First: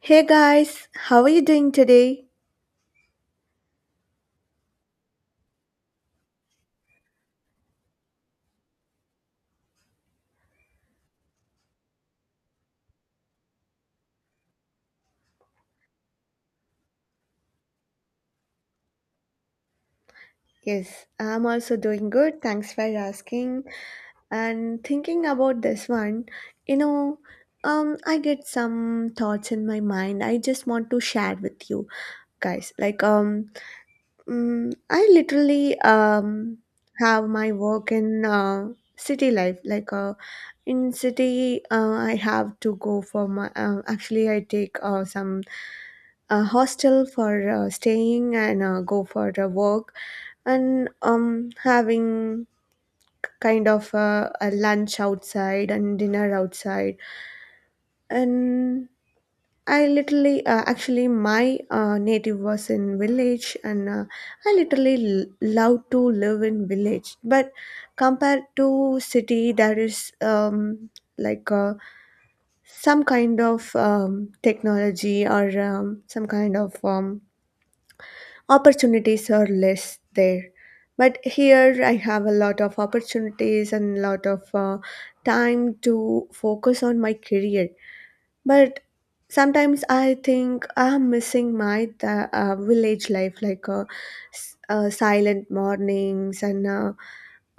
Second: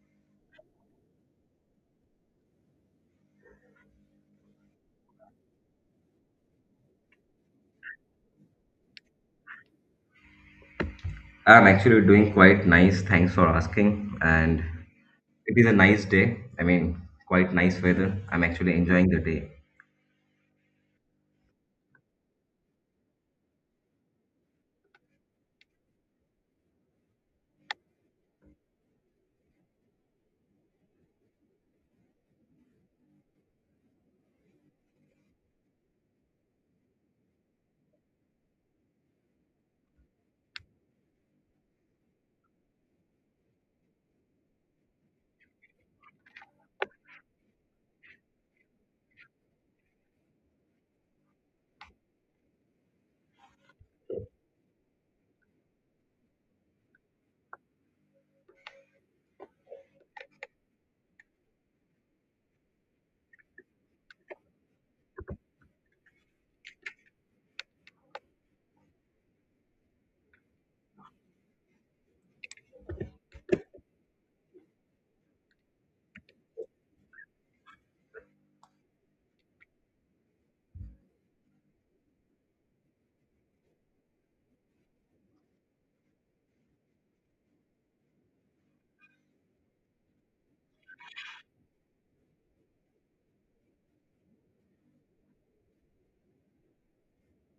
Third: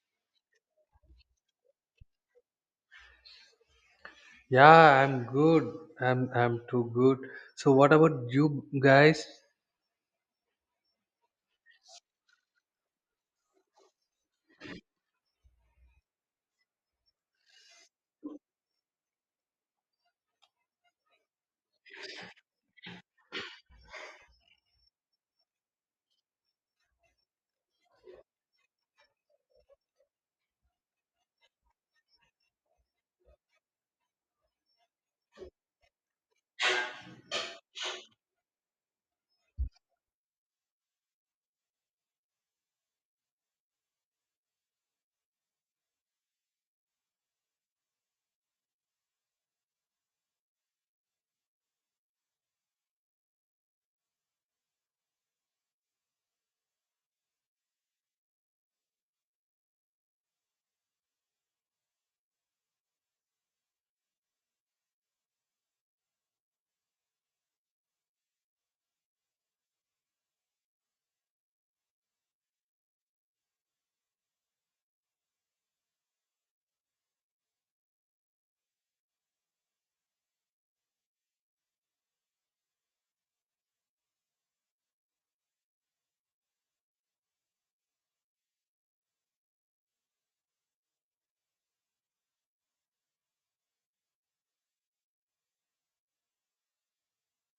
Hey guys, how are you doing today? Yeah, I'm good. I'm too good. So what about you guys? I'm actually doing quite nice. Thanks for asking. And it is a nice day. I mean, quite nice weather. I'm actually enjoying the day. Yes, I'm also doing good. Thanks for asking. And thinking about this one, you know, I get some thoughts in my mind. I just want to share with you guys. I literally have my work in city life. In city, I have to go for my. Actually, I take some hostel for staying and go for the work and having kind of a lunch outside and dinner outside. And I literally, actually, my native was in village, and I literally love to live in village. But compared to city, there is like uh, some kind of technology or some kind of opportunities are less there. But here, I have a lot of opportunities and a lot of time to focus on my career, but sometimes I think I'm missing my village life, like silent mornings and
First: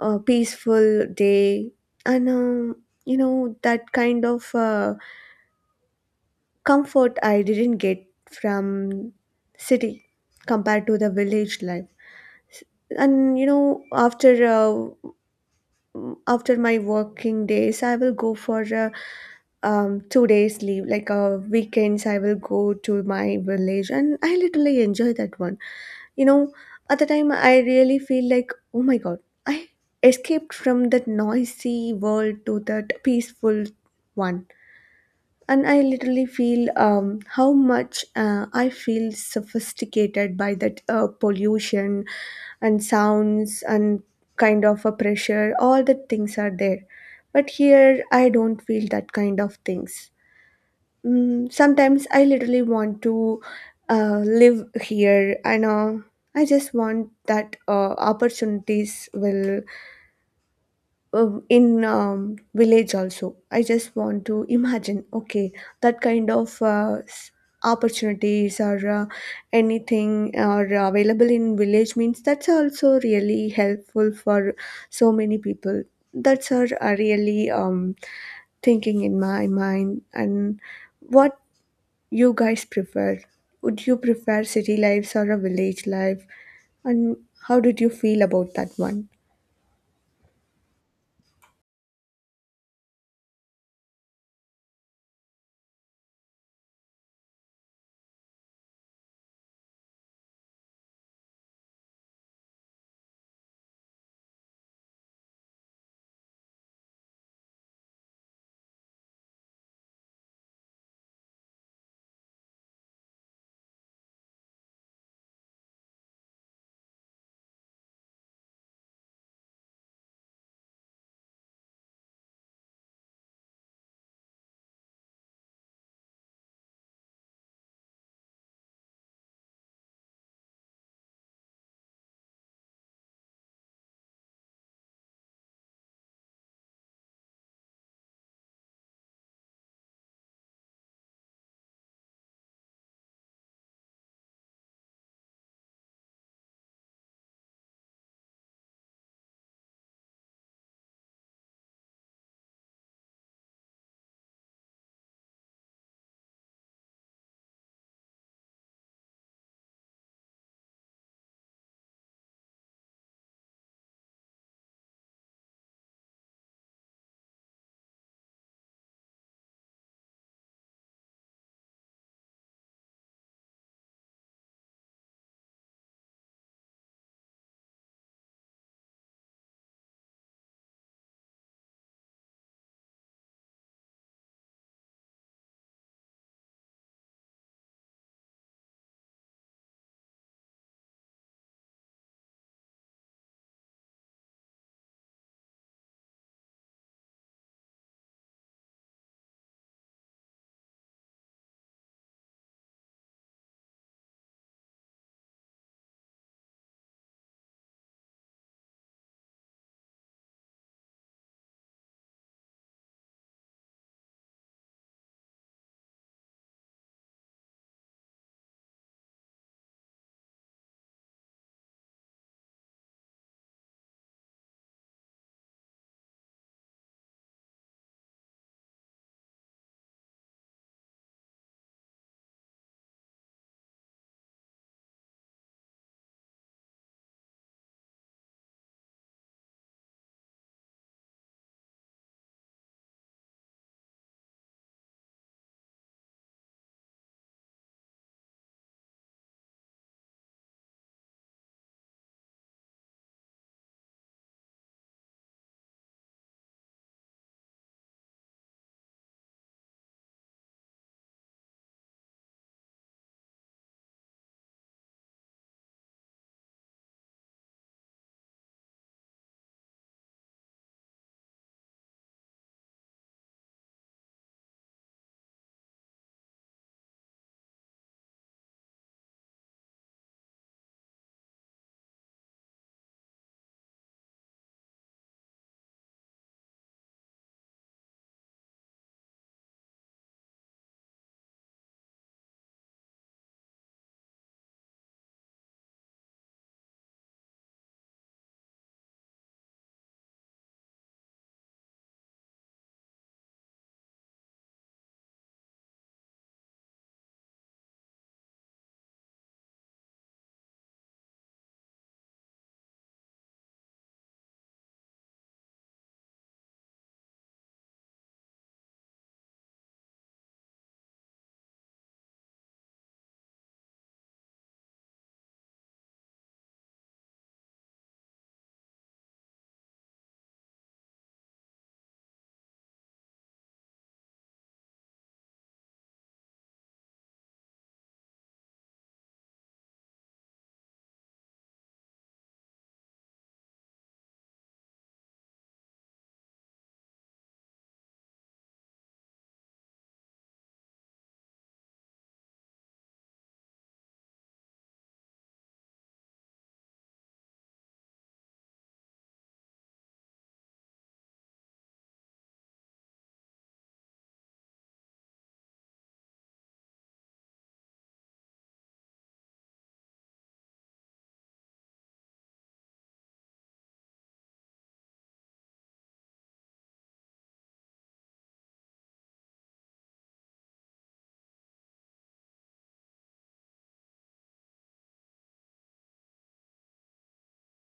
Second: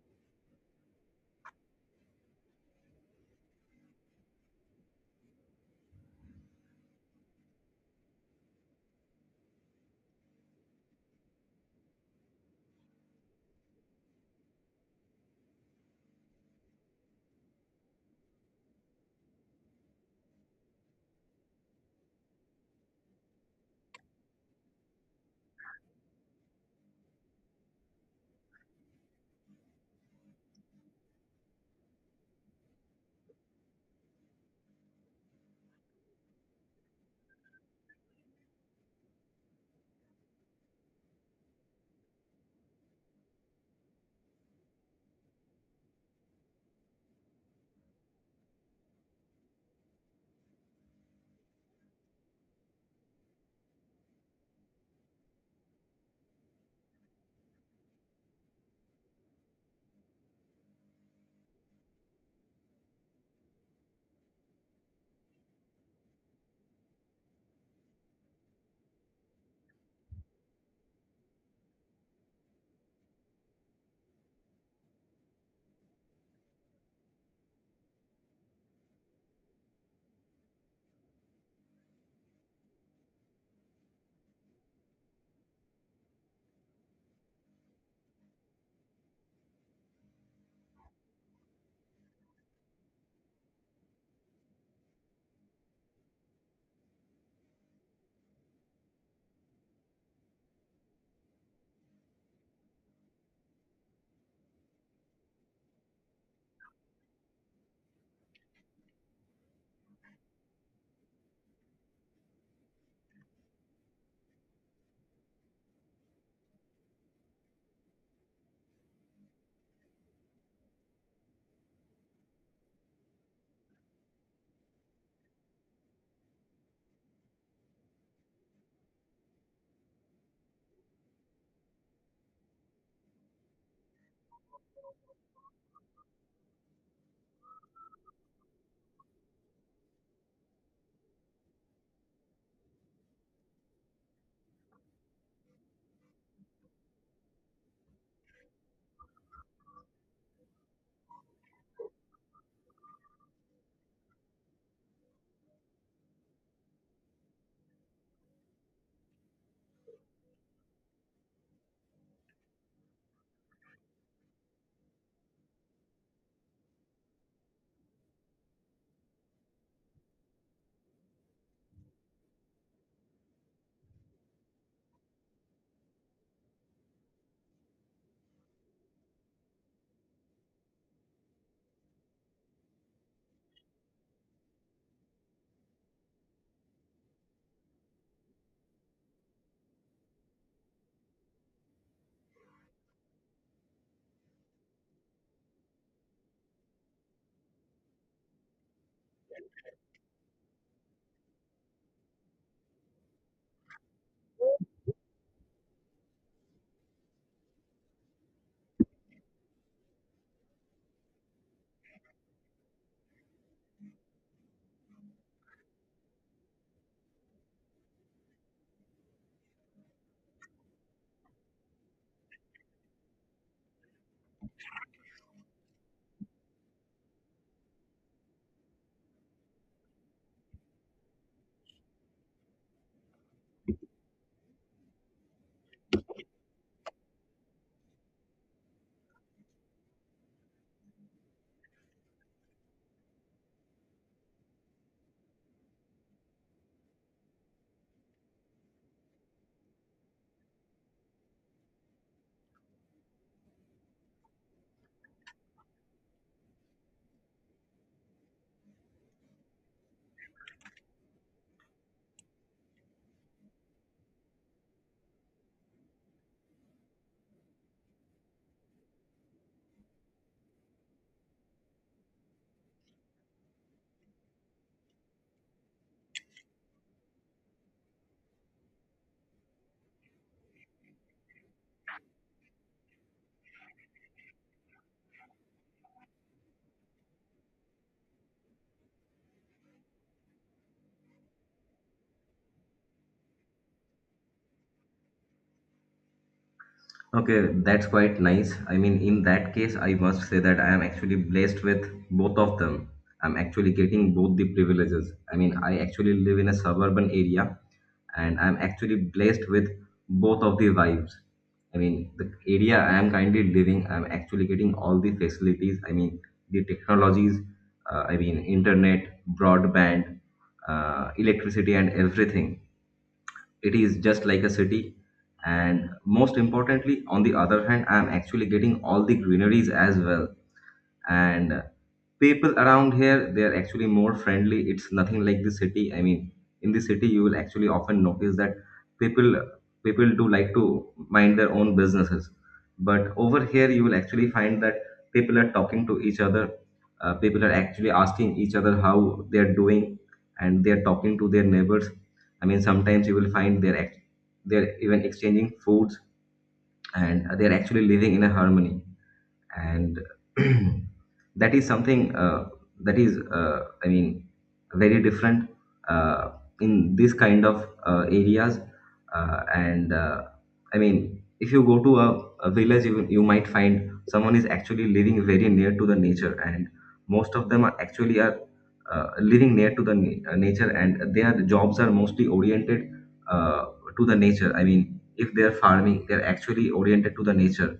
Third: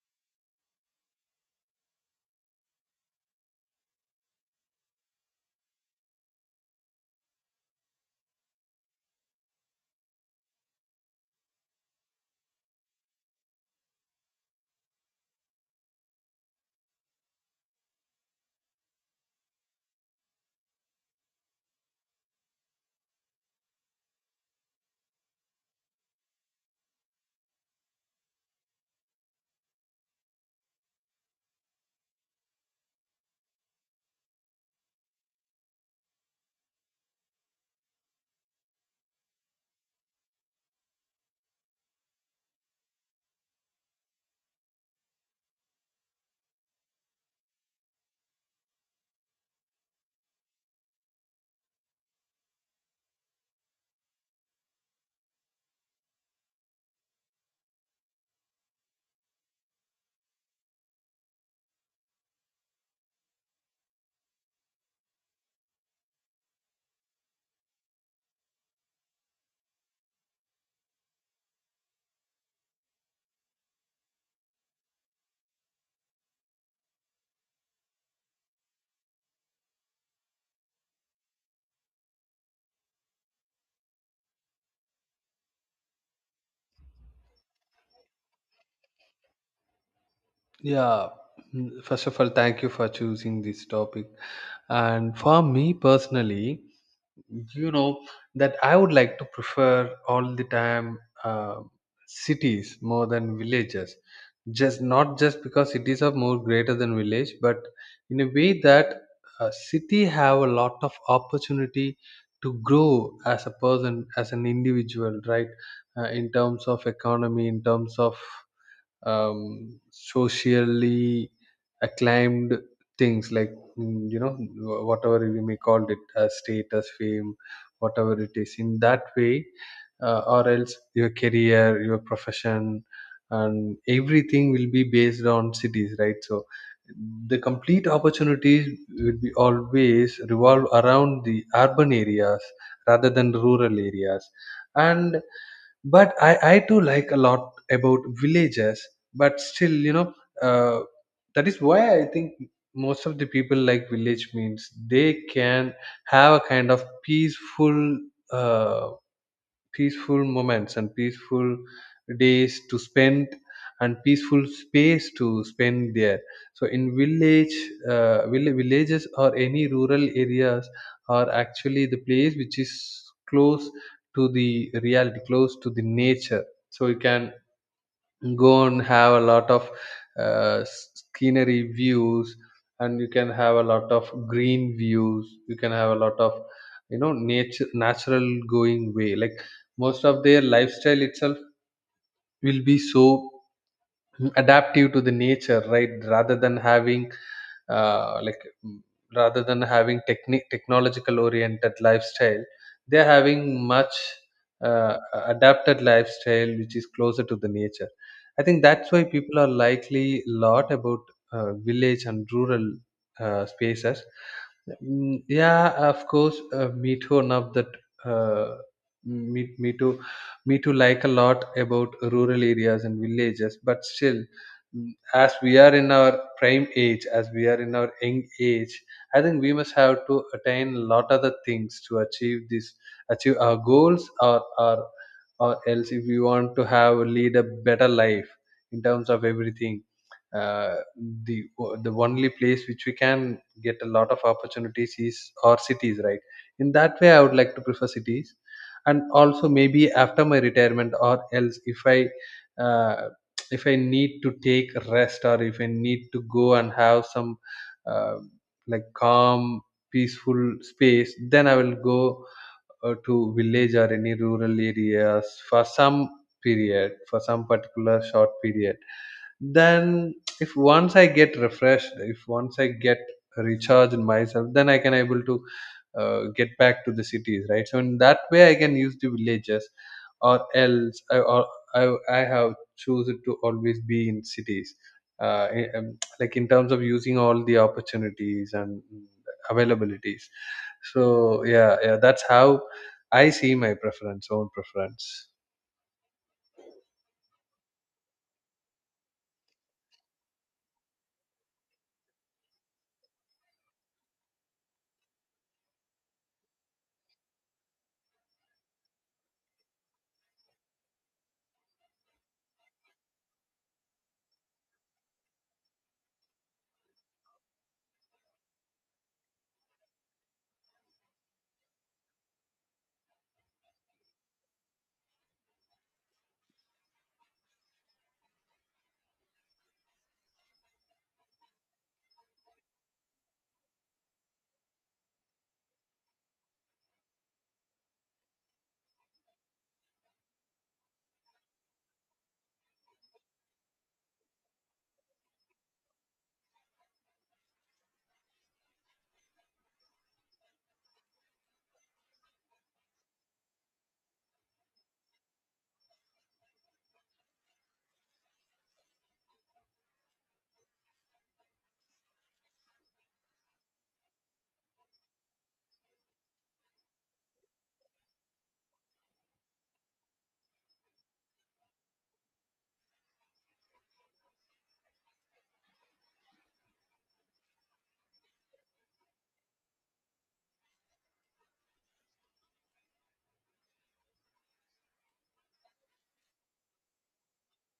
a peaceful day, and you know, that kind of comfort I didn't get from city compared to the village life. And you know, after my working days I will go for a 2 days leave, like weekends, I will go to my village and I literally enjoy that one. You know, at the time, I really feel like, oh my god, I escaped from that noisy world to that peaceful one. And I literally feel how much I feel sophisticated by that pollution and sounds and kind of a pressure, all the things are there. But here, I don't feel that kind of things. Sometimes I literally want to live here, and I just want that opportunities will in village also. I just want to imagine, okay, that kind of opportunities or anything are available in village means that's also really helpful for so many people. That's are really thinking in my mind. And what you guys prefer? Would you prefer city lives or a village life? And how did you feel about that one? Yeah. First of all, thank you for choosing this topic. And for me personally, you know that I would like to prefer all the time uh, cities more than villages, just not just because cities are more greater than village, but in a way that a city have a lot of opportunity to grow as a person, as an individual, right? In terms of economy, in terms of socially acclaimed things, like you know, whatever we may call it as status, fame, whatever it is. In that way, or else your career, your profession, and everything will be based on cities, right? So the complete opportunities will be always revolve around the urban areas rather than rural areas. And But I too like a lot about villages, but still, you know, uh, that is why I think most of the people like village means they can have a kind of peaceful. Uh, Peaceful moments and peaceful days to spend and peaceful space to spend there. So in village, villages or any rural areas are actually the place which is close to the reality, close to the nature. So you can go and have a lot of scenery views, and you can have a lot of green views, you can have a lot of, you know, nature, natural going way. Like most of their lifestyle itself will be so adaptive to the nature, right? Rather than having uh, like mm, rather than having technique technological oriented lifestyle, they're having much uh, adapted lifestyle which is closer to the nature. I think that's why people are likely a lot about village and rural spaces. Yeah, of course, me too enough that uh, me, me too me too like a lot about rural areas and villages, but still, mm, as we are in our prime age, as we are in our young age, I think we must have to attain a lot other things to achieve this, achieve our goals, or else if we want to have lead a better life in terms of everything. uh, the the only place which we can get a lot of opportunities is our cities, right? In that way, I would like to prefer cities. And also maybe after my retirement, or else if I uh, if I need to take rest, or if I need to go and have some uh, like calm, peaceful space, then I will go to village or any rural areas for some period, for some particular short period. Then if once I get refreshed, if once I get recharged in myself, then I can able to get back to the cities, right? So in that way, I can use the villages. Or else I or I have chosen to always be in cities, like in terms of using all the opportunities and availabilities. So yeah, yeah, that's how I see my preference, own preference. Okay, that's quite nice. I mean, in that case, I must say that I am actually blessed with both of them. I'm actually getting both the privileges. I mean, I actually live in a suburban area and I'm actually blessed with both of the vibes. I mean, the area I am currently living, I'm actually getting all the facilities. I mean, the technologies, I mean, internet, broadband, electricity, and everything, it is just like a city. And most importantly, on the other hand, I'm actually getting all the greeneries as well. And people around here, they are actually more friendly. It's nothing like the city. I mean, in the city you will actually often notice that people people do like to mind their own businesses, but over here you will actually find that people are talking to each other. People are actually asking each other how they are doing, and they are talking to their neighbors. I mean, sometimes you will find they're even exchanging foods and they're actually living in a harmony. And that is something that is, I mean, very different uh, in this kind of areas. And I mean, if you go to a village, you might find someone is actually living very near to the nature. And most of them are actually are living near to the nature, and their jobs are mostly oriented uh, to the nature. I mean, if they are farming, they are actually oriented to the nature.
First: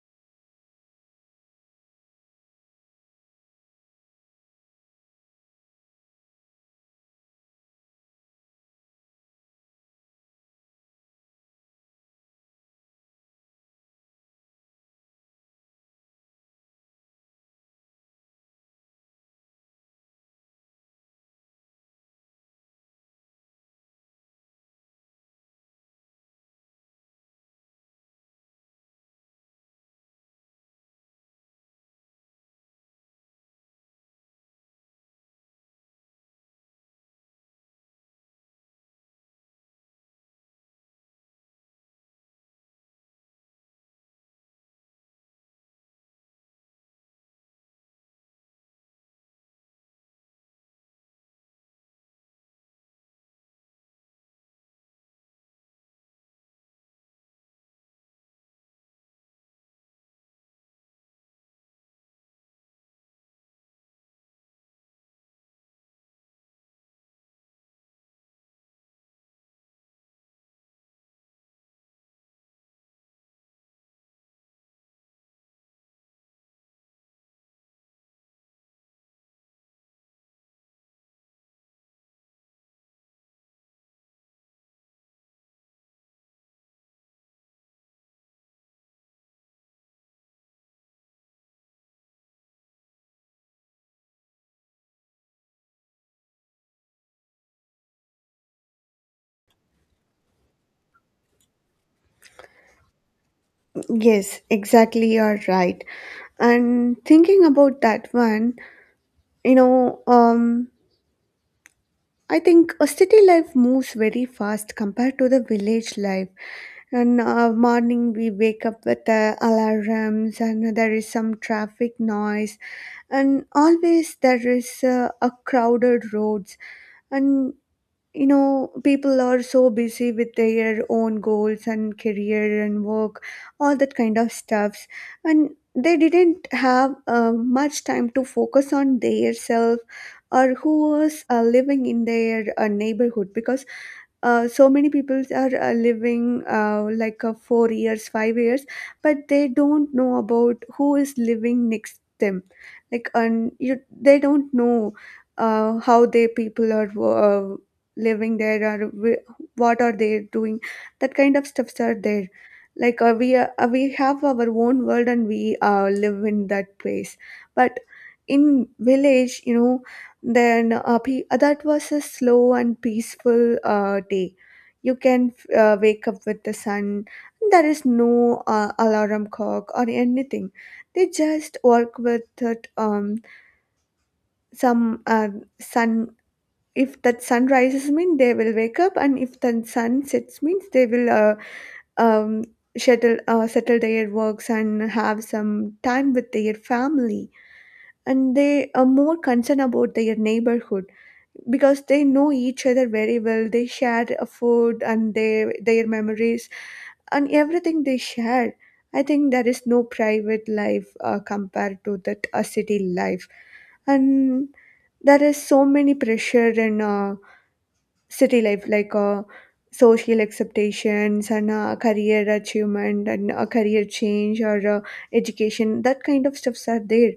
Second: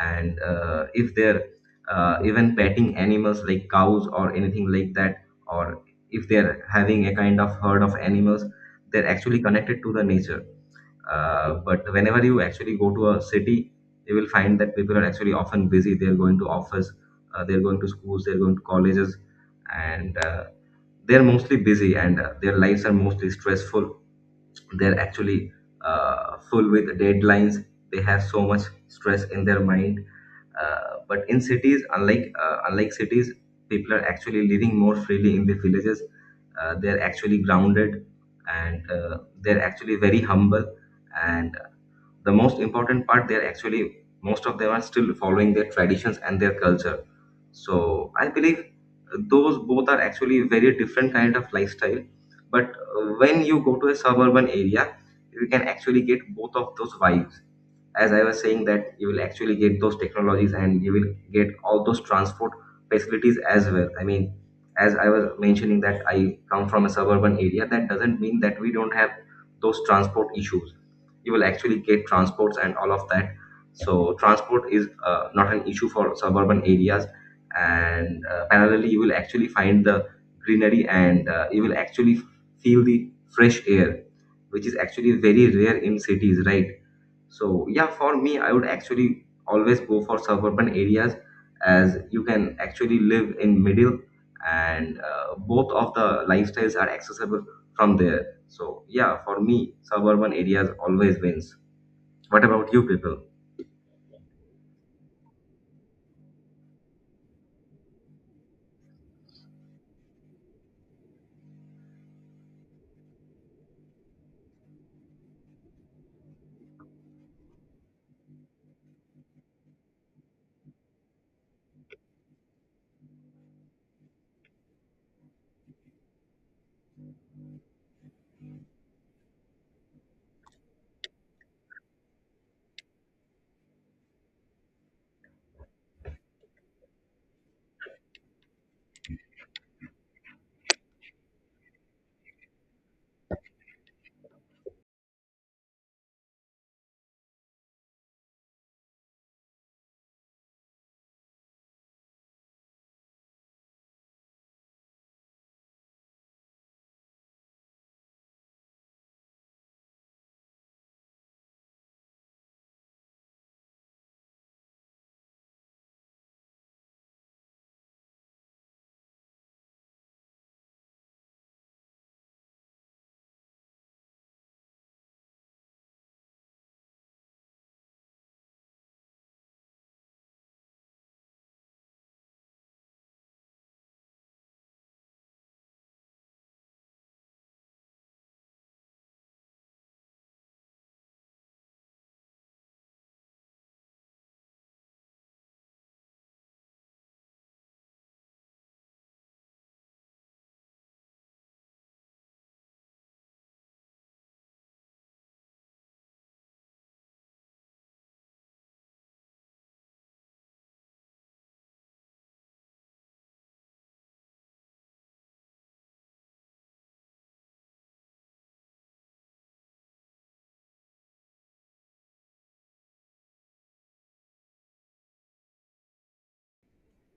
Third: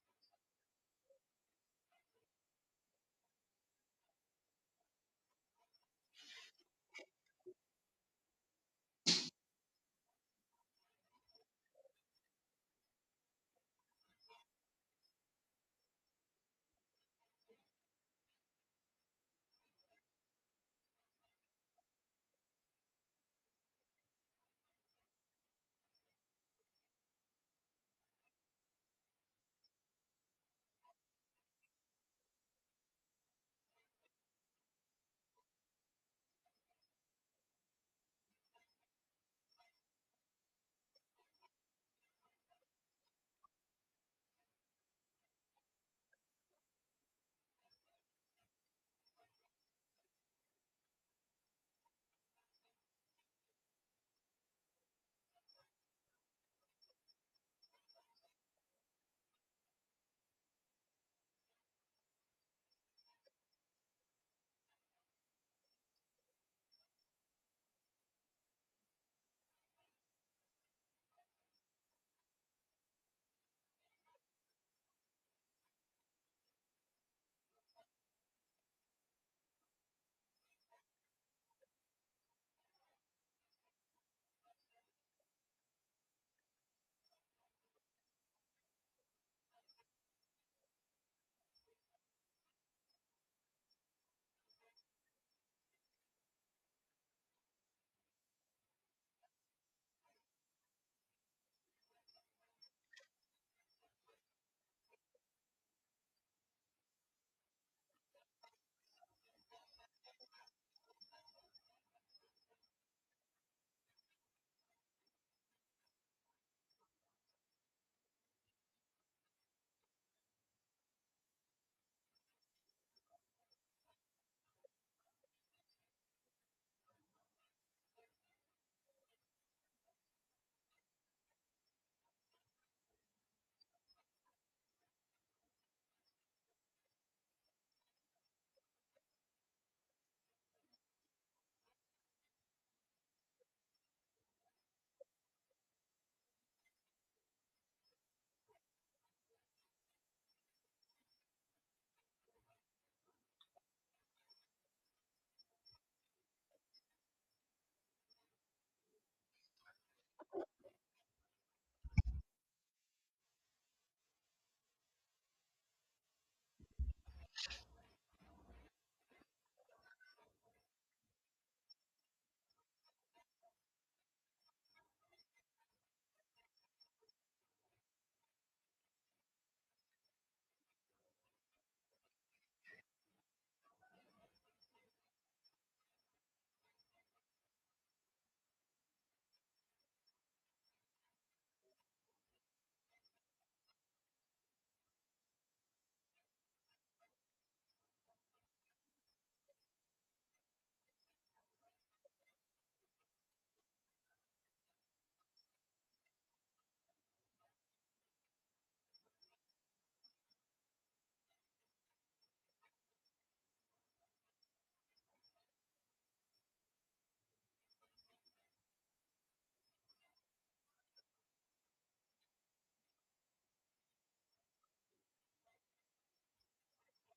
And if they're even petting animals like cows or anything like that, or if they're having a kind of herd of animals, they're actually connected to the nature. But whenever you actually go to a city, you will find that people are actually often busy. They're going to office, they're going to schools, they're going to colleges. And they're mostly busy, and their lives are mostly stressful. They're actually full with deadlines. They have so much stress in their mind. But in cities, unlike cities, people are actually living more freely in the villages. They are actually grounded, and they are actually very humble. And the most important part, they are actually most of them are still following their traditions and their culture. So I believe those both are actually very different kind of lifestyle. But when you go to a suburban area, you can actually get both of those vibes. As I was saying, that you will actually get those technologies and you will get all those transport facilities as well. I mean, as I was mentioning that I come from a suburban area, that doesn't mean that we don't have those transport issues. You will actually get transports and all of that. So transport is not an issue for suburban areas, and parallelly, you will actually find the greenery, and you will actually feel the fresh air, which is actually very rare in cities, right? So yeah, for me, I would actually always go for suburban areas, as you can actually live in middle, and both of the lifestyles are accessible from there. So yeah, for me, suburban areas always wins. What about you people? Yes, exactly, you're right. And thinking about that one, you know, um, I think a city life moves very fast compared to the village life. And morning we wake up with the alarms, and there is some traffic noise, and always there is a crowded roads, and you know people are so busy with their own goals and career and work, all that kind of stuffs, and they didn't have much time to focus on their self or who was living in their neighborhood, because so many people are living 4 years 5 years, but they don't know about who is living next them, like, and you they don't know how their people are living there or what are they doing. That kind of stuffs are there. We have our own world and we live in that place. But in village, you know, that was a slow and peaceful day. You can wake up with the sun. There is no alarm clock or anything. They just work with it, some sun. If that sun rises means they will wake up, and if the sun sets means they will um, settle their works and have some time with their family. And they are more concerned about their neighborhood because they know each other very well. They share a food and their memories and everything they share. I think there is no private life compared to that a city life. And there is so many pressure and city life, like social acceptations and career achievement and career change or education, that kind of stuffs are there.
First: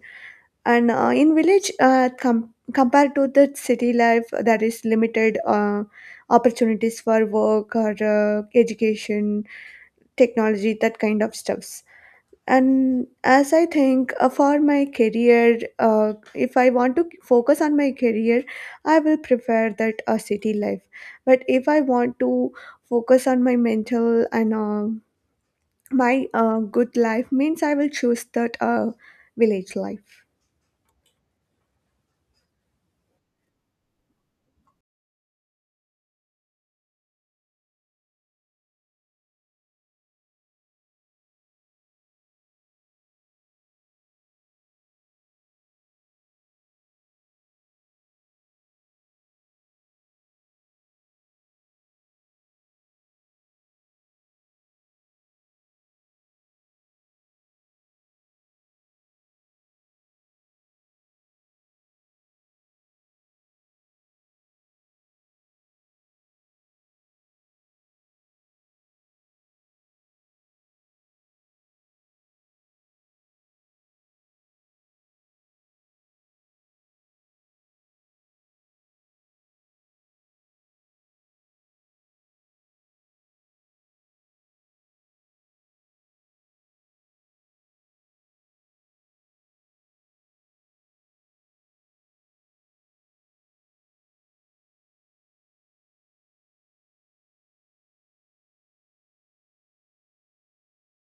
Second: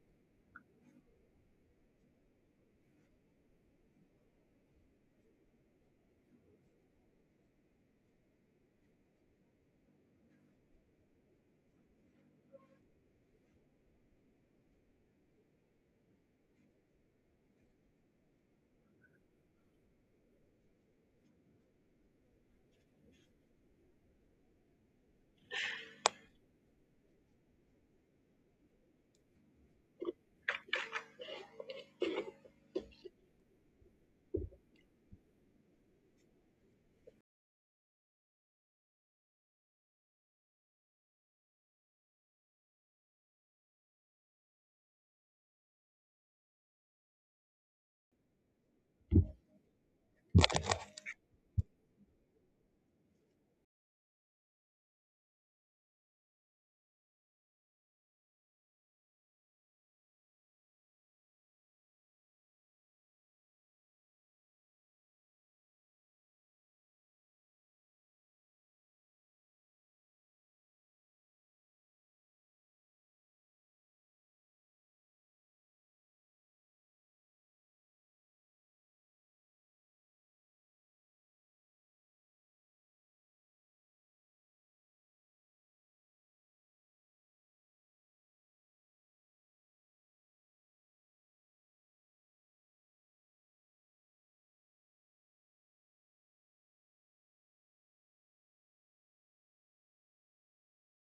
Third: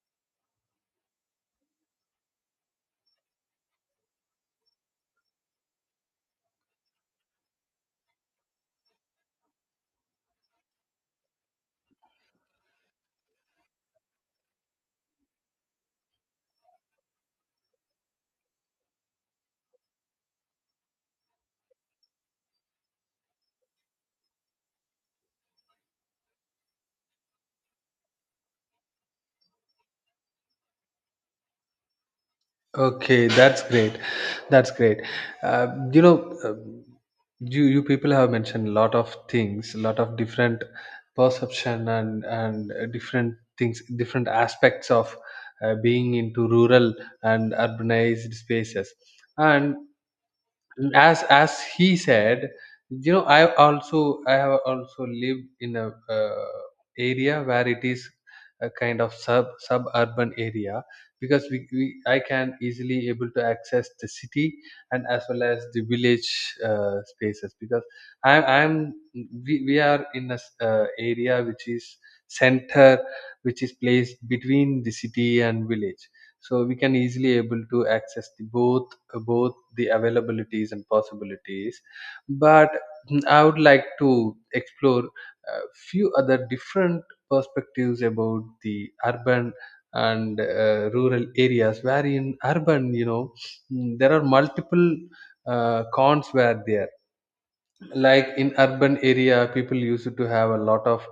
And in village compared to the city life, there is limited opportunities for work or education, technology, that kind of stuffs. And as I think, for my career, if I want to focus on my career, I will prefer that a city life. But if I want to focus on my mental and my good life, means I will choose that village life. Okay, that's great. That's great. Uh, you know, uh, you people have mentioned a lot of things, a lot of different perception and different things, different aspects of being into rural and urbanized spaces. And as he said, you know, I also, I have also lived in a area where it is a kind of suburban area, because we I can easily able to access the city, and as well as the village spaces. Because i i'm we are in a area which is center, which is placed between the city and village. So we can easily able to access the both, both the availabilities and possibilities. But I would like to explore a few other different perspectives about the urban and rural areas, where in urban, you know, there are multiple cons were there. Like in urban area, people used to have a lot of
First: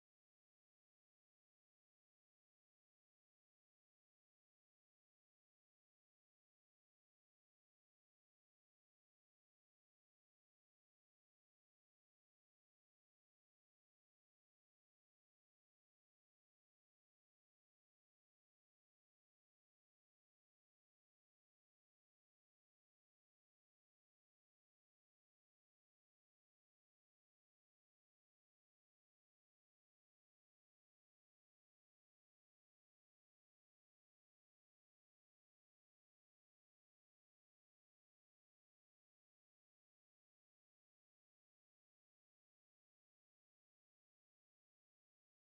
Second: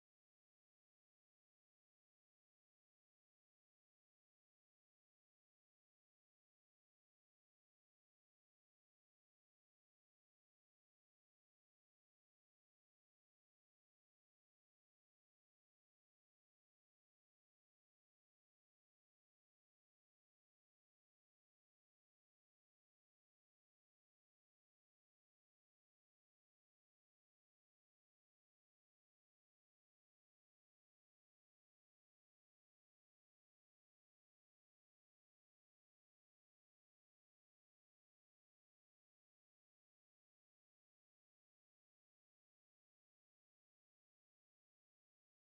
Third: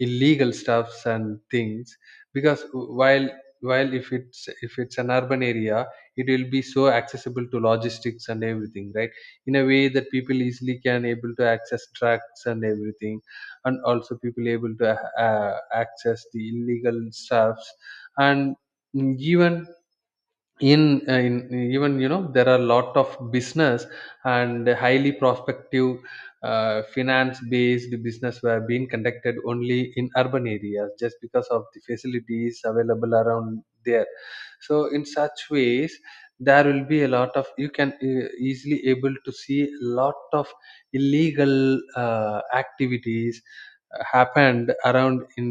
illegal stuffs and things, because while if it's an urban area, it will be so accessible to logistics and everything, right? In a way that people easily can able to access trucks and everything, and also people able to access the illegal stuffs. And even in even, you know, there are lot of business and highly prospective finance based business were being conducted only in urban areas just because of the facilities available around there. So in such ways, there will be a lot of, you can easily able to see a lot of illegal activities happened around in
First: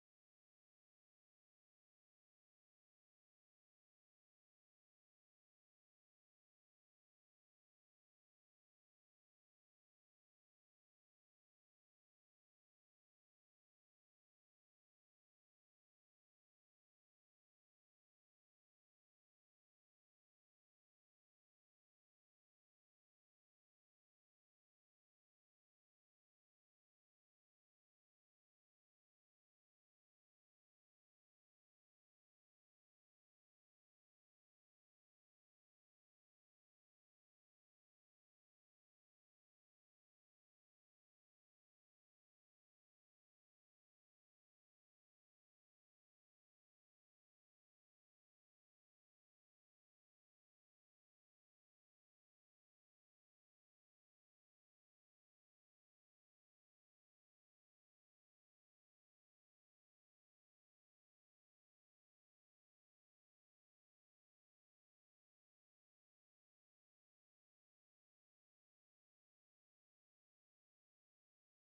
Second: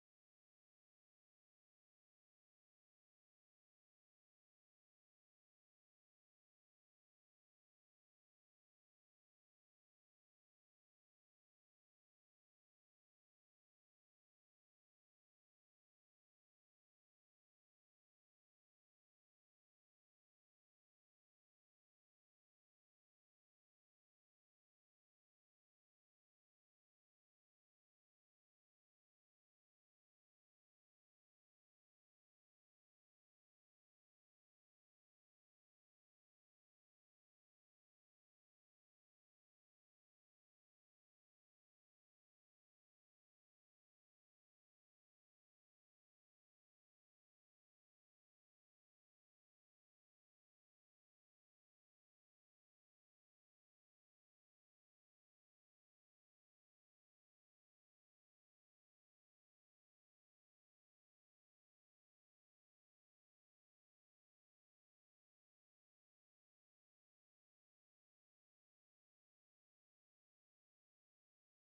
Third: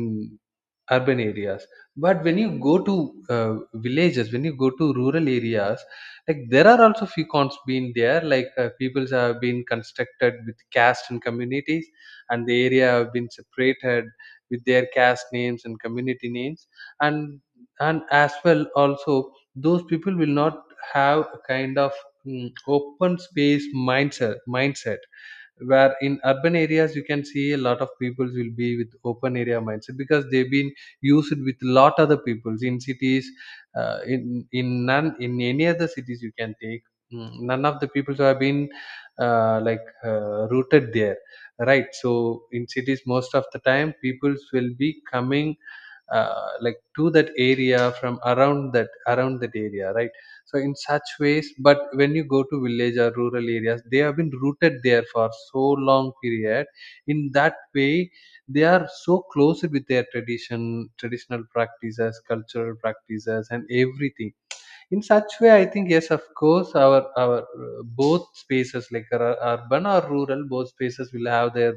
urban areas. But when you go to villages, when you go to rural areas, like there are also few cons being there, like peoples have been constructed with caste and communities, and the area have been separated with their caste names and community names. and and as well, also those people will not have a kind of open space mindset, where in urban areas you can see a lot of people will be with open area mindset, because they've been used with lot other peoples in cities. Uh, in in none in any other cities you can take, none of the people who have been rooted there, right? So in cities, most of the time people will be coming like to that area from around that area, right? So in such ways. But when you go to village or rural areas, they have been rooted there for so long period. In that way, they are so close with their traditional practices, cultural practices, and everything. In such way, I think yes, of course, our both spaces, like urban or rural, both spaces will have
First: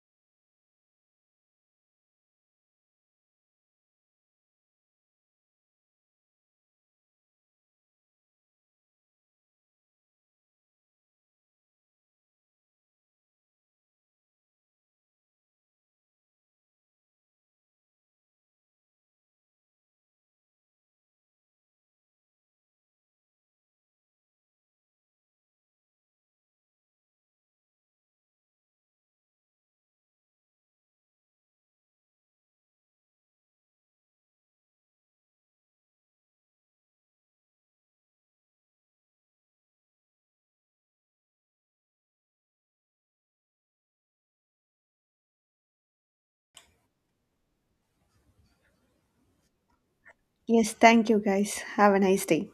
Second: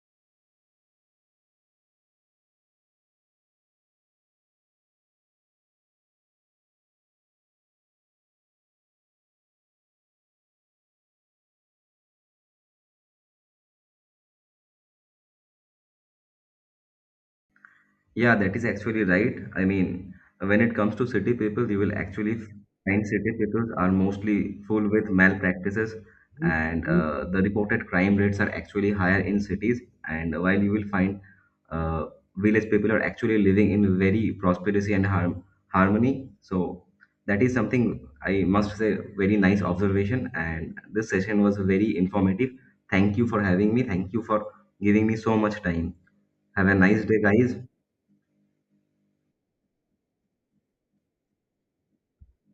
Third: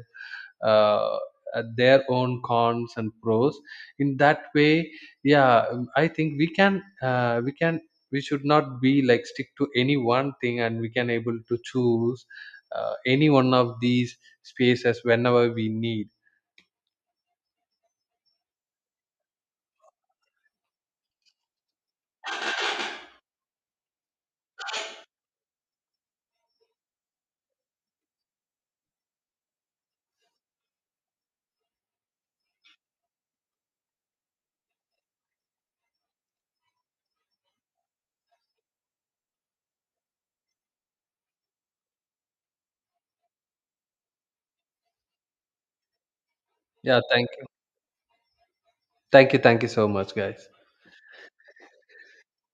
uh, their own cons and pros. In that way, yeah, I think we can, we should not be like stick to any one thing, and we can able to choose any one of these spaces whenever we need. Yeah, that is actually right. I mean, when it comes to city people, you will actually find city people are mostly full with malpractices, and the reported crime rates are actually higher in cities. And while you will find uh, village people are actually living in very prosperity and harmony. So that is something I must say, very nice observation. And this session was very informative. Thank you for having me. Thank you for giving me so much time. Have a Yeah, nice day, thank you. guys. Thank you so much, guys. Yes, thank you guys, have a nice day.